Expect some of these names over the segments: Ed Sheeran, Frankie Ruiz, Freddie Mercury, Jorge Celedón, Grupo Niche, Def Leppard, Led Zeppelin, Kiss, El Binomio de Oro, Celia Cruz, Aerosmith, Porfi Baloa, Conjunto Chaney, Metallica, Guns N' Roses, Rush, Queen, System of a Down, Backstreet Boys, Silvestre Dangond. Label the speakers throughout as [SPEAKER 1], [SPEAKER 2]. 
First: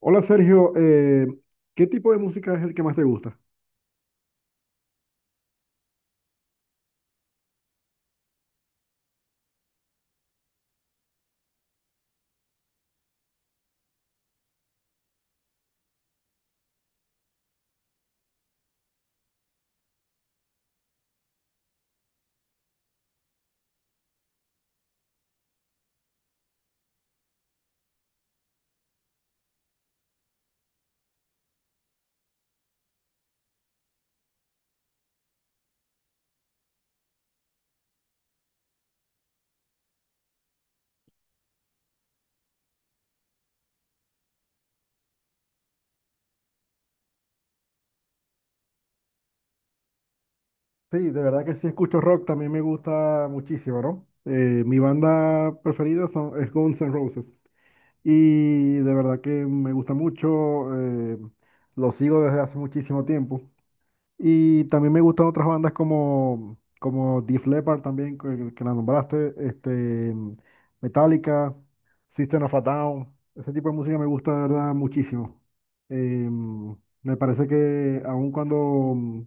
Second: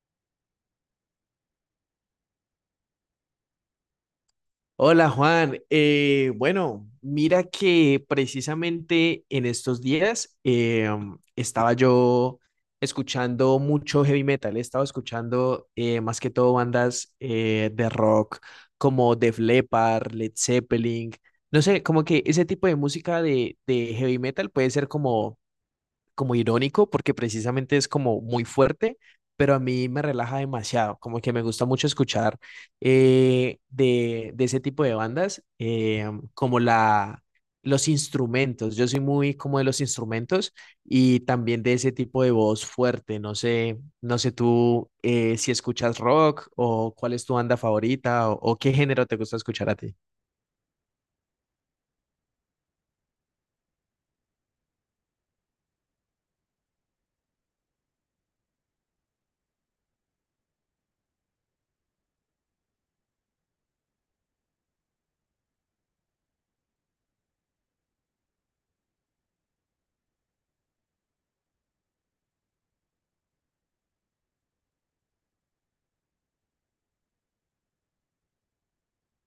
[SPEAKER 1] Hola Sergio, ¿qué tipo de música es el que más te gusta?
[SPEAKER 2] Hola Juan, bueno, mira que precisamente en estos días estaba yo escuchando mucho heavy metal, estaba escuchando más que todo bandas de rock como Def Leppard, Led Zeppelin, no sé, como que ese tipo de música de heavy metal puede ser como irónico porque precisamente es como muy fuerte, pero a mí me relaja demasiado, como que me gusta mucho escuchar de ese tipo de bandas, como la, los instrumentos, yo soy muy como de los instrumentos y también de ese tipo de voz fuerte, no sé, no sé tú si escuchas rock o cuál es tu banda favorita o qué género te gusta escuchar a ti.
[SPEAKER 1] Sí, de verdad que sí escucho rock, también me gusta muchísimo, ¿no? Mi banda preferida es Guns N' Roses y de verdad que me gusta mucho, lo sigo desde hace muchísimo tiempo. Y también me gustan otras bandas como Def Leppard también, que la nombraste, este, Metallica, System of a Down. Ese tipo de música me gusta de verdad muchísimo. Em, Me parece que aun cuando mm,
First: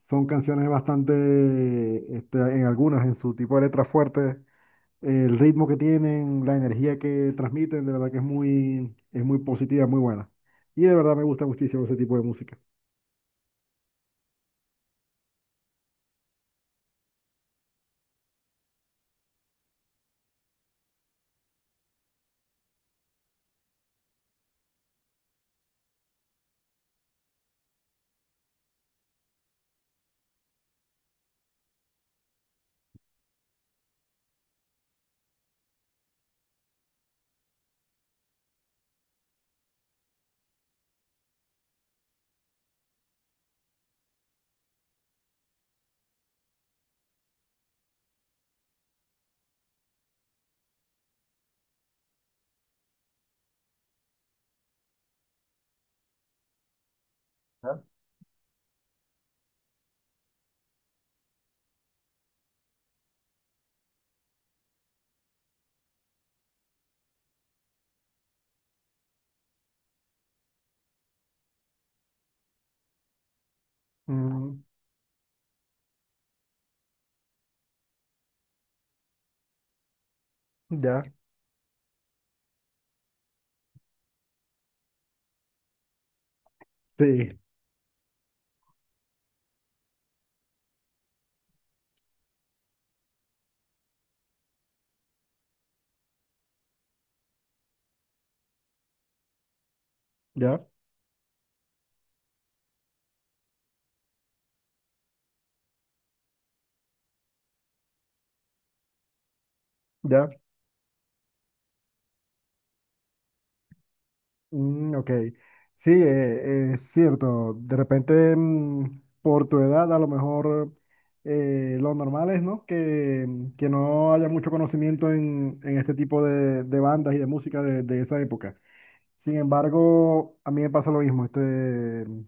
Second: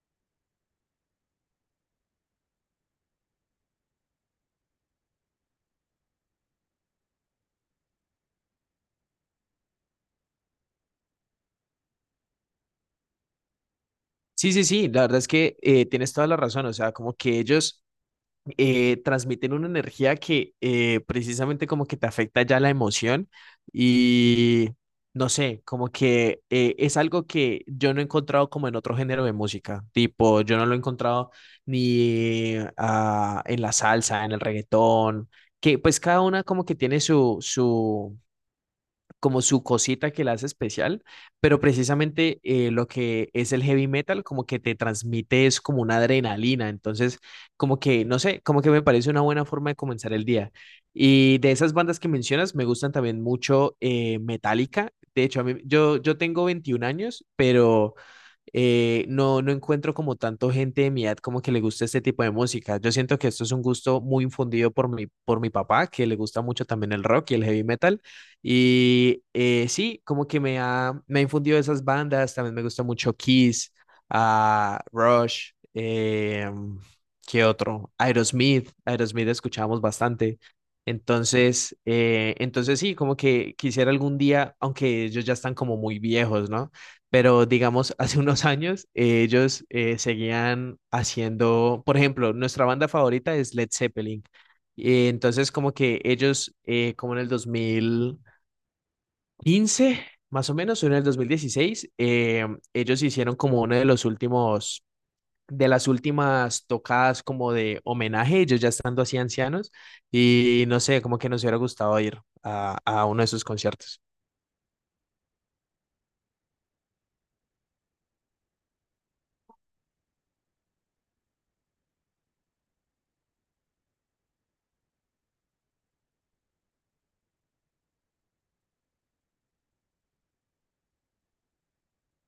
[SPEAKER 1] son canciones bastante, este, en algunas, en su tipo de letras fuertes, el ritmo que tienen, la energía que transmiten, de verdad que es muy positiva, muy buena. Y de verdad me gusta muchísimo ese tipo de música.
[SPEAKER 2] Sí, sí, sí, la verdad es que tienes toda la razón. O sea, como que ellos transmiten una energía que precisamente como que te afecta ya la emoción y no sé, como que es algo que yo no he encontrado como en otro género de música, tipo, yo no lo he encontrado ni en la salsa, en el reggaetón, que pues cada una como que tiene como su cosita que la hace especial, pero precisamente lo que es el heavy metal como que te transmite es como una adrenalina. Entonces, como que, no sé, como que me parece una buena forma de comenzar el día. Y de esas bandas que mencionas, me gustan también mucho Metallica. De hecho, yo tengo 21 años,
[SPEAKER 1] ¿Verdad?
[SPEAKER 2] pero no encuentro como tanto gente de mi edad como que le gusta este tipo de música. Yo siento que esto es un gusto muy infundido por por mi papá, que le gusta mucho también el rock y el heavy metal. Y sí, como que me ha infundido esas bandas. También me gusta mucho Kiss,
[SPEAKER 1] Mm,
[SPEAKER 2] ah, Rush, ¿qué otro? Aerosmith. Aerosmith escuchábamos bastante.
[SPEAKER 1] ya.
[SPEAKER 2] Entonces sí, como que quisiera algún día, aunque ellos ya están como muy viejos, ¿no?
[SPEAKER 1] Sí,
[SPEAKER 2] Pero digamos, hace unos años ellos seguían haciendo, por ejemplo, nuestra banda favorita es Led Zeppelin. Y entonces, como que ellos, como en el 2015 más o
[SPEAKER 1] ya,
[SPEAKER 2] menos, o en el 2016, ellos hicieron como uno de las últimas tocadas como de homenaje, ellos ya estando así ancianos,
[SPEAKER 1] ya.
[SPEAKER 2] y no sé, como que nos hubiera gustado ir a uno de sus conciertos.
[SPEAKER 1] Mm, ok. Sí, es cierto. De repente, mm, por tu edad, a lo mejor lo normal es, ¿no? Que no haya mucho conocimiento en este tipo de bandas y de música de esa época. Sin embargo, a mí me pasa lo mismo. Este,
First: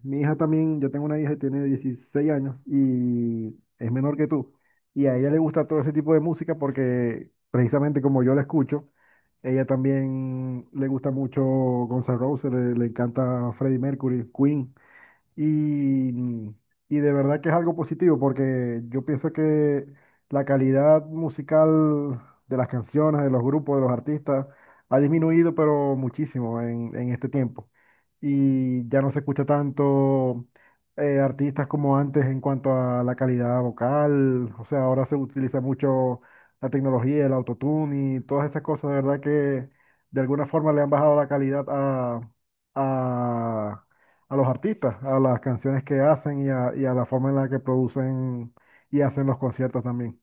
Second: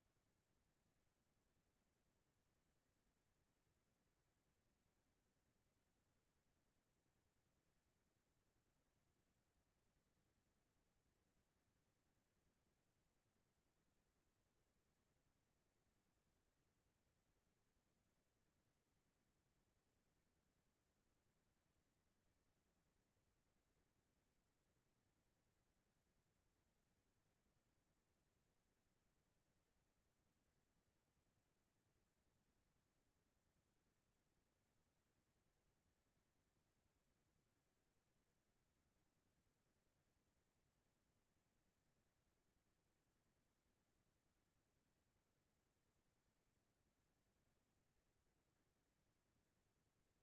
[SPEAKER 1] mi hija también, yo tengo una hija que tiene 16 años y es menor que tú. Y a ella le gusta todo ese tipo de música porque precisamente como yo la escucho, ella también le gusta mucho Guns N' Roses, le encanta Freddie Mercury, Queen. Y, y de verdad que es algo positivo porque yo pienso que la calidad musical de las canciones, de los grupos, de los artistas, ha disminuido pero muchísimo en este tiempo. Y ya no se escucha tanto artistas como antes en cuanto a la calidad vocal. O sea, ahora se utiliza mucho la tecnología, el autotune y todas esas cosas. De verdad que de alguna forma le han bajado la calidad a, a a los artistas, a las canciones que hacen y a la forma en la que producen y hacen los conciertos también.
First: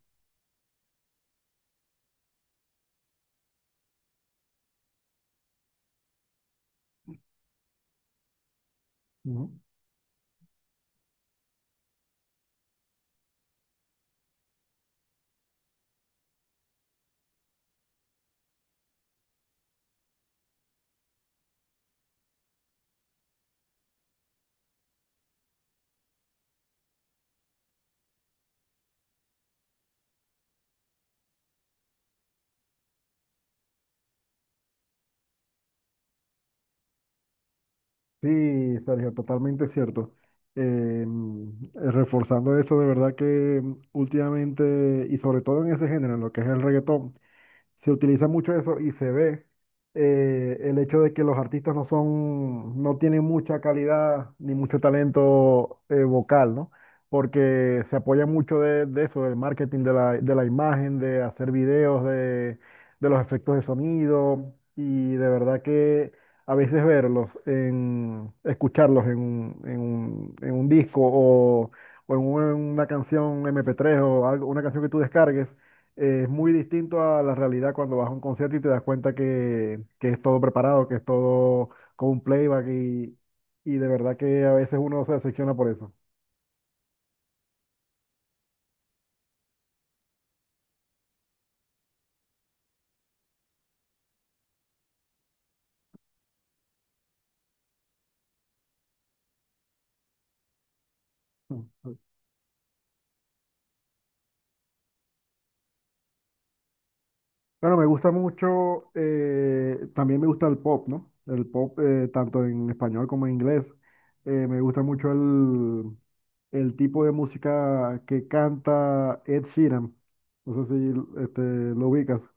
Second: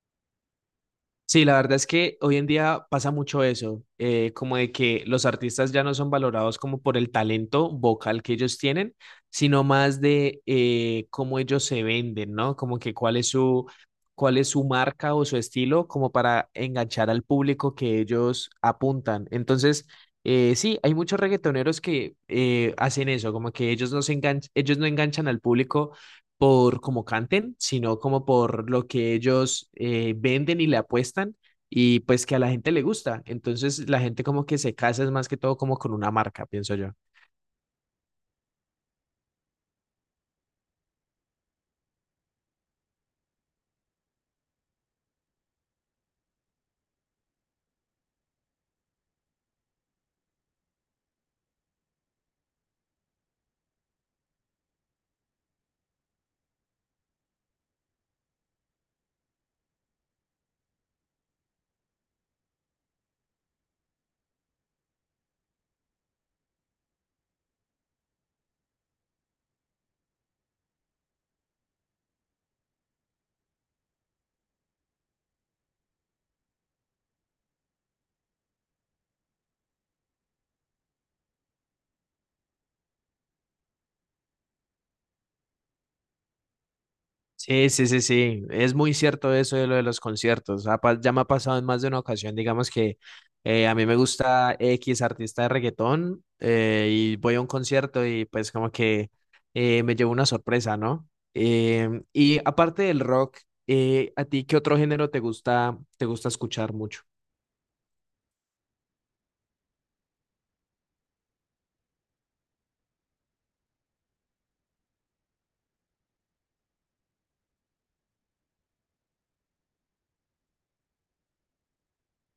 [SPEAKER 2] Sí, la verdad es que hoy en día pasa mucho eso, como de que los artistas ya no son valorados como por el talento vocal que ellos tienen,
[SPEAKER 1] Ujú.
[SPEAKER 2] sino más de cómo ellos se venden, ¿no? Como que cuál es cuál es su marca o su estilo como para enganchar al público que ellos apuntan. Entonces, sí, hay muchos reggaetoneros que hacen eso, como que ellos no enganchan al público por cómo canten, sino como por lo que ellos venden y le apuestan y pues que a la gente le gusta. Entonces la gente como que se casa es más que todo como con una marca, pienso yo.
[SPEAKER 1] Sí, Sergio, totalmente cierto. Eh, reforzando eso, de verdad que últimamente, y sobre todo en ese género, en lo que es el reggaetón, se utiliza mucho eso y se ve el hecho de que los artistas no son, no tienen mucha calidad ni mucho talento vocal, ¿no? Porque se apoya mucho de eso, del marketing de de la imagen, de hacer videos, de los efectos de sonido y de verdad que a veces verlos, en, escucharlos en un, en un, en un disco o en una canción MP3 o algo, una canción que tú descargues es muy distinto a la realidad cuando vas a un concierto y te das cuenta que es todo preparado, que es todo con un playback y de verdad que a veces uno se decepciona por eso.
[SPEAKER 2] Sí, sí, sí, sí. Es muy cierto eso de lo de los conciertos. Ya me ha pasado en más de una ocasión. Digamos que a mí me gusta X artista de reggaetón y voy a un concierto y pues como que me llevo una sorpresa, ¿no?
[SPEAKER 1] Mm.
[SPEAKER 2] Y aparte del rock, ¿a ti qué otro género te gusta escuchar mucho?
[SPEAKER 1] Bueno, me gusta mucho, también me gusta el pop, ¿no? El pop, tanto en español como en inglés. Me gusta mucho el tipo de música que canta Ed Sheeran. No sé si este, lo ubicas.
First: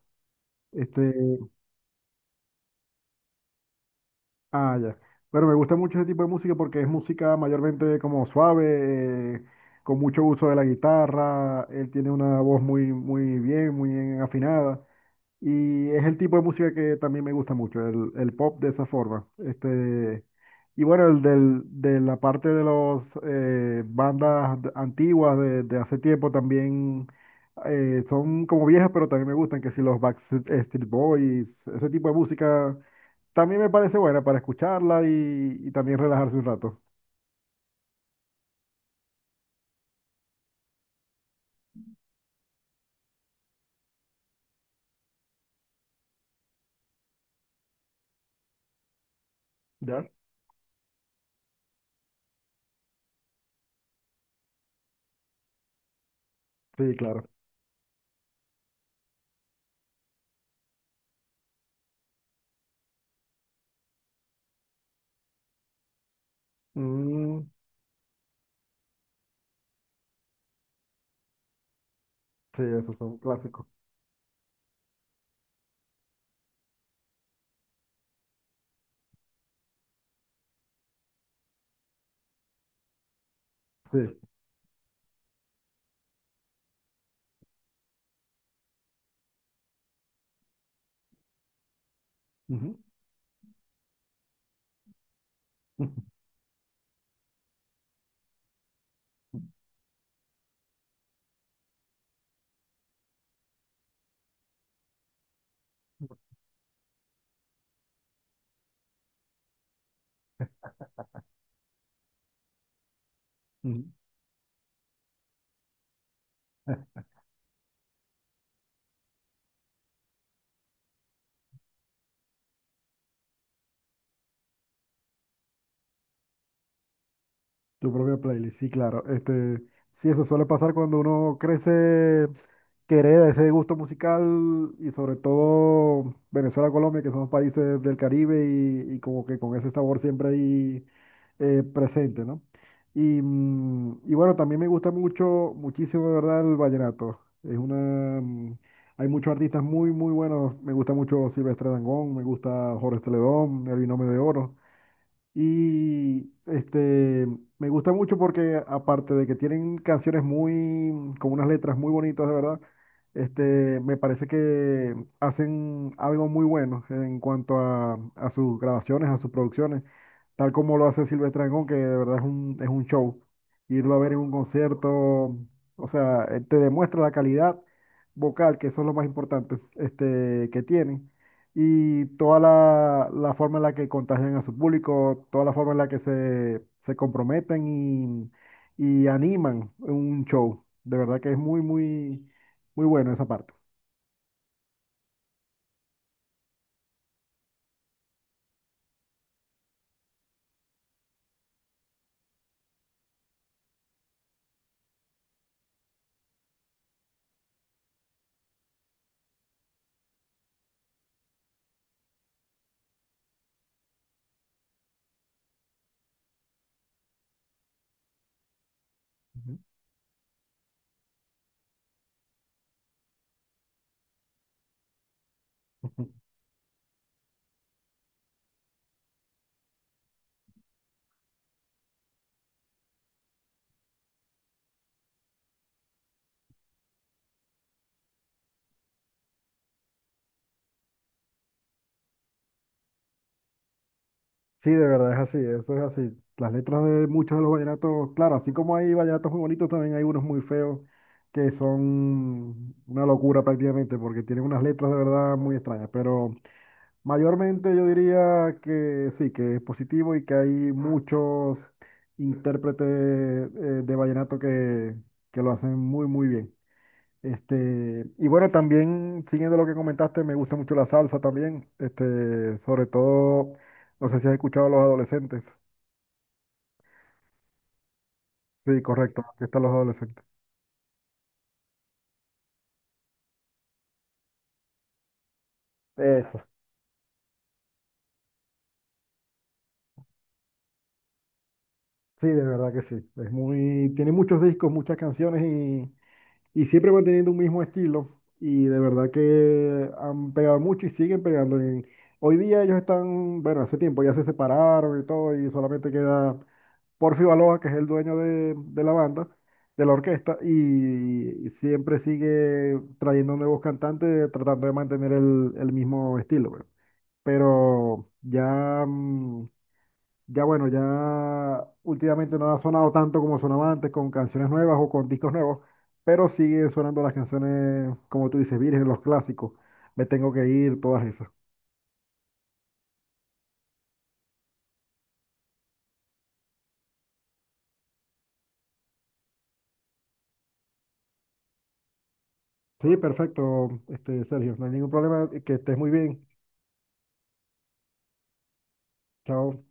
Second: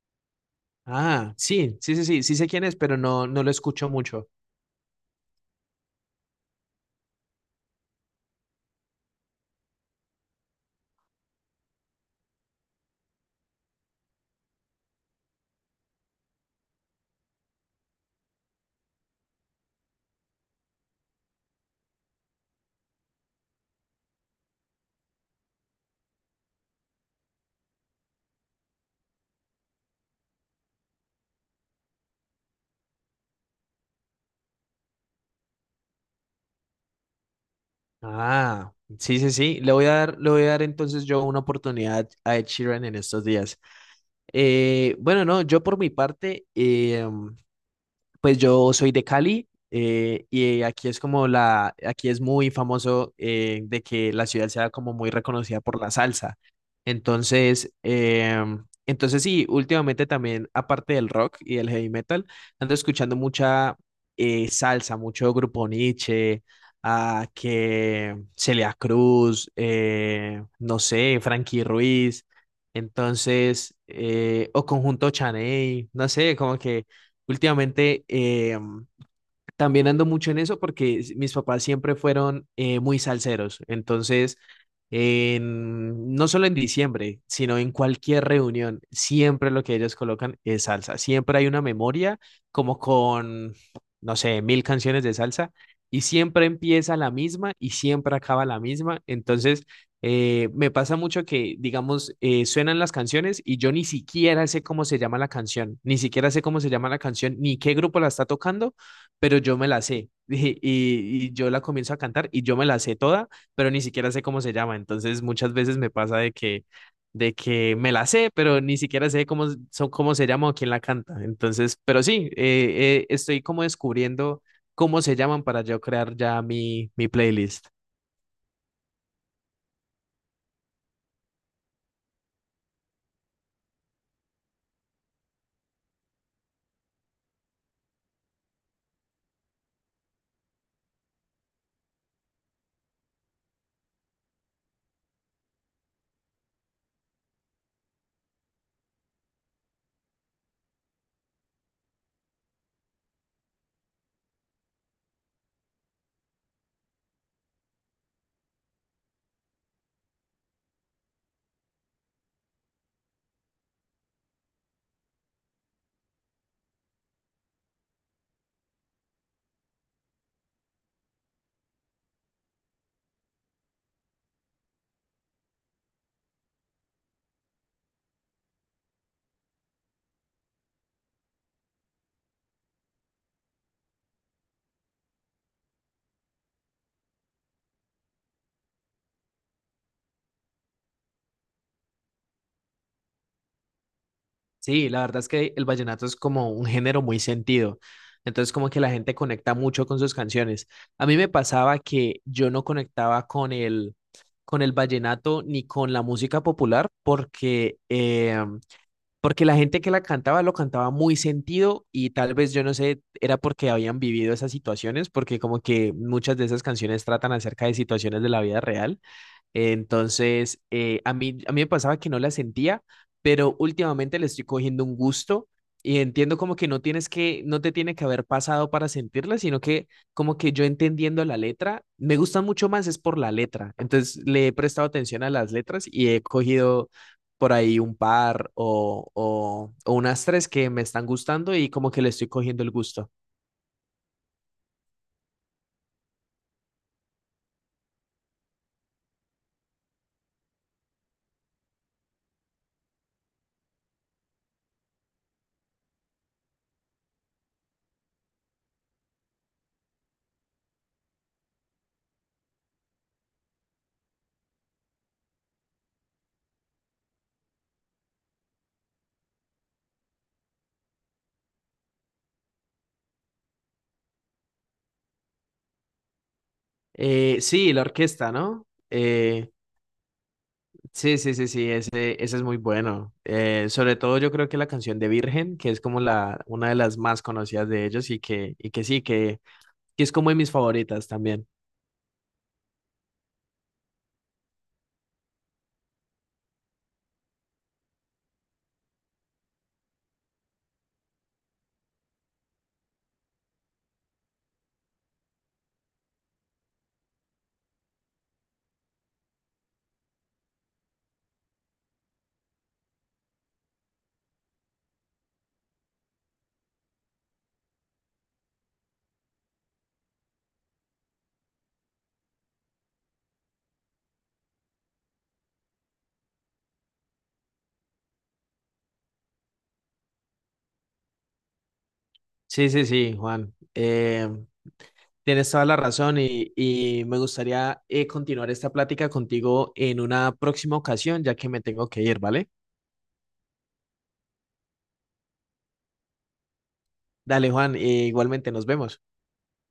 [SPEAKER 1] Este,
[SPEAKER 2] Ah, sí, sí, sí, sí, sí sé quién es, pero no, no lo escucho mucho.
[SPEAKER 1] ah, ya. Bueno, me gusta mucho ese tipo de música porque es música mayormente como suave, con mucho uso de la guitarra. Él tiene una voz muy, muy bien afinada. Y es el tipo de música que también me gusta mucho, el pop de esa forma. Este, y bueno, el del, de la parte de las bandas de- antiguas de hace tiempo también son como viejas, pero también me gustan, que si los Backstreet Boys, ese tipo de música también me parece buena para escucharla y también relajarse un rato.
[SPEAKER 2] Ah, sí, sí, sí. Le voy a dar, le voy a dar entonces yo una oportunidad a Ed Sheeran en estos días. Bueno, no, yo por mi parte, pues yo soy de Cali
[SPEAKER 1] ¿Ya?
[SPEAKER 2] y aquí es como aquí es muy famoso de que la ciudad sea como muy reconocida por la salsa.
[SPEAKER 1] Sí, claro.
[SPEAKER 2] Entonces sí, últimamente también, aparte del rock y del heavy metal, ando escuchando mucha salsa, mucho Grupo Niche, a
[SPEAKER 1] Mm,
[SPEAKER 2] que Celia Cruz, no sé, Frankie Ruiz,
[SPEAKER 1] sí, esos son clásicos.
[SPEAKER 2] entonces, o Conjunto Chaney, no sé, como que últimamente también ando mucho en eso porque mis papás siempre fueron muy salseros.
[SPEAKER 1] Sí.
[SPEAKER 2] Entonces, no solo en diciembre, sino en cualquier reunión, siempre lo que ellos colocan es salsa. Siempre hay una memoria
[SPEAKER 1] Ujú,
[SPEAKER 2] como con, no sé, mil canciones de salsa
[SPEAKER 1] ujú,
[SPEAKER 2] y siempre empieza la misma y siempre acaba la misma. Entonces, me pasa mucho que, digamos, suenan las canciones y yo ni siquiera sé cómo se llama la canción, ni siquiera sé cómo se llama la canción, ni qué grupo la está tocando, pero yo me la sé. Y yo la comienzo a cantar y yo me la sé toda, pero ni
[SPEAKER 1] ujú.
[SPEAKER 2] siquiera sé cómo se llama. Entonces muchas veces me pasa de que me la sé, pero ni siquiera sé cómo se llama o quién la canta. Entonces, pero sí, estoy como descubriendo cómo se llaman para yo crear ya mi playlist.
[SPEAKER 1] Tu propia playlist, sí, claro. Este, sí, eso suele pasar cuando uno crece, que hereda ese gusto musical y sobre todo Venezuela, Colombia, que son países del Caribe y como que con ese sabor siempre ahí presente, ¿no? Y, mm, y bueno, también me gusta mucho, muchísimo, de verdad, el vallenato. Es una, mm, hay muchos artistas muy, muy buenos. Me gusta mucho Silvestre Dangond, me gusta Jorge Celedón, El Binomio de Oro. Y este, me gusta mucho porque aparte de que tienen canciones muy, con unas letras muy bonitas, de verdad, este, me parece que hacen algo muy bueno en cuanto a sus grabaciones, a sus producciones, tal como lo hace Silvestre Dangond, que de verdad es un show. Irlo a ver en un concierto, o sea, te demuestra la calidad vocal, que eso es lo más importante, este, que tienen y toda la, la forma en la que contagian a su público, toda la forma en la que se comprometen y animan un show. De verdad que es muy, muy, muy bueno esa parte.
[SPEAKER 2] Sí, la verdad es que el vallenato es como un género muy sentido. Entonces, como que la gente conecta mucho con sus canciones. A mí me pasaba que yo no conectaba con el vallenato ni con la música popular porque la gente que la cantaba lo cantaba muy sentido y tal vez yo no sé, era porque habían vivido esas situaciones, porque como que muchas de esas canciones tratan acerca de situaciones de la vida real.
[SPEAKER 1] Ujú.
[SPEAKER 2] Entonces, a mí me pasaba que no la sentía, pero últimamente le estoy cogiendo un gusto y
[SPEAKER 1] Ujú.
[SPEAKER 2] entiendo como que no te tiene que haber pasado para sentirla, sino que como que yo entendiendo la letra, me gusta mucho más es por la letra. Entonces, le he prestado atención a las letras y he cogido por ahí un par o unas tres que me están gustando y como que le estoy cogiendo el gusto.
[SPEAKER 1] Sí, de verdad es así, eso es así. Las letras de muchos de los vallenatos, claro, así como hay vallenatos muy bonitos, también hay unos muy feos que son una locura prácticamente, porque tienen unas letras de verdad muy extrañas, pero... Mayormente yo diría que sí, que es positivo y que hay muchos intérpretes de vallenato que lo hacen muy, muy bien. Este, y bueno, también, siguiendo lo que comentaste, me gusta mucho la salsa también, este, sobre todo, no sé si has escuchado a los adolescentes.
[SPEAKER 2] Sí, la orquesta, ¿no?
[SPEAKER 1] Sí, correcto, aquí están los adolescentes.
[SPEAKER 2] Sí, sí, sí, sí, ese es muy bueno. Sobre todo yo creo que la canción de Virgen, que es como
[SPEAKER 1] Eso,
[SPEAKER 2] una de las más conocidas de ellos y que sí, que es como de mis favoritas también.
[SPEAKER 1] sí, de verdad que sí. Es muy, tiene muchos discos, muchas canciones y siempre manteniendo un mismo estilo y de verdad que han pegado mucho y siguen pegando. En- hoy día ellos están, bueno, hace tiempo ya se separaron y todo y solamente queda Porfi Baloa, que es el dueño de la banda, de la orquesta y, siempre sigue trayendo nuevos cantantes tratando de mantener el mismo estilo, pues. Pero ya, mm, ya bueno, ya últimamente no ha sonado tanto como sonaba antes con canciones nuevas o con discos nuevos, pero siguen sonando las canciones, como tú dices, virgen, los clásicos. Me tengo que ir, todas esas.
[SPEAKER 2] Sí, sí, sí, Juan. Tienes toda la razón y me gustaría continuar esta plática contigo en una próxima ocasión, ya que me tengo que ir, ¿vale?
[SPEAKER 1] Sí, perfecto, este, Sergio, no hay ningún problema, que estés muy bien.
[SPEAKER 2] Dale, Juan, igualmente nos vemos.
[SPEAKER 1] Chao.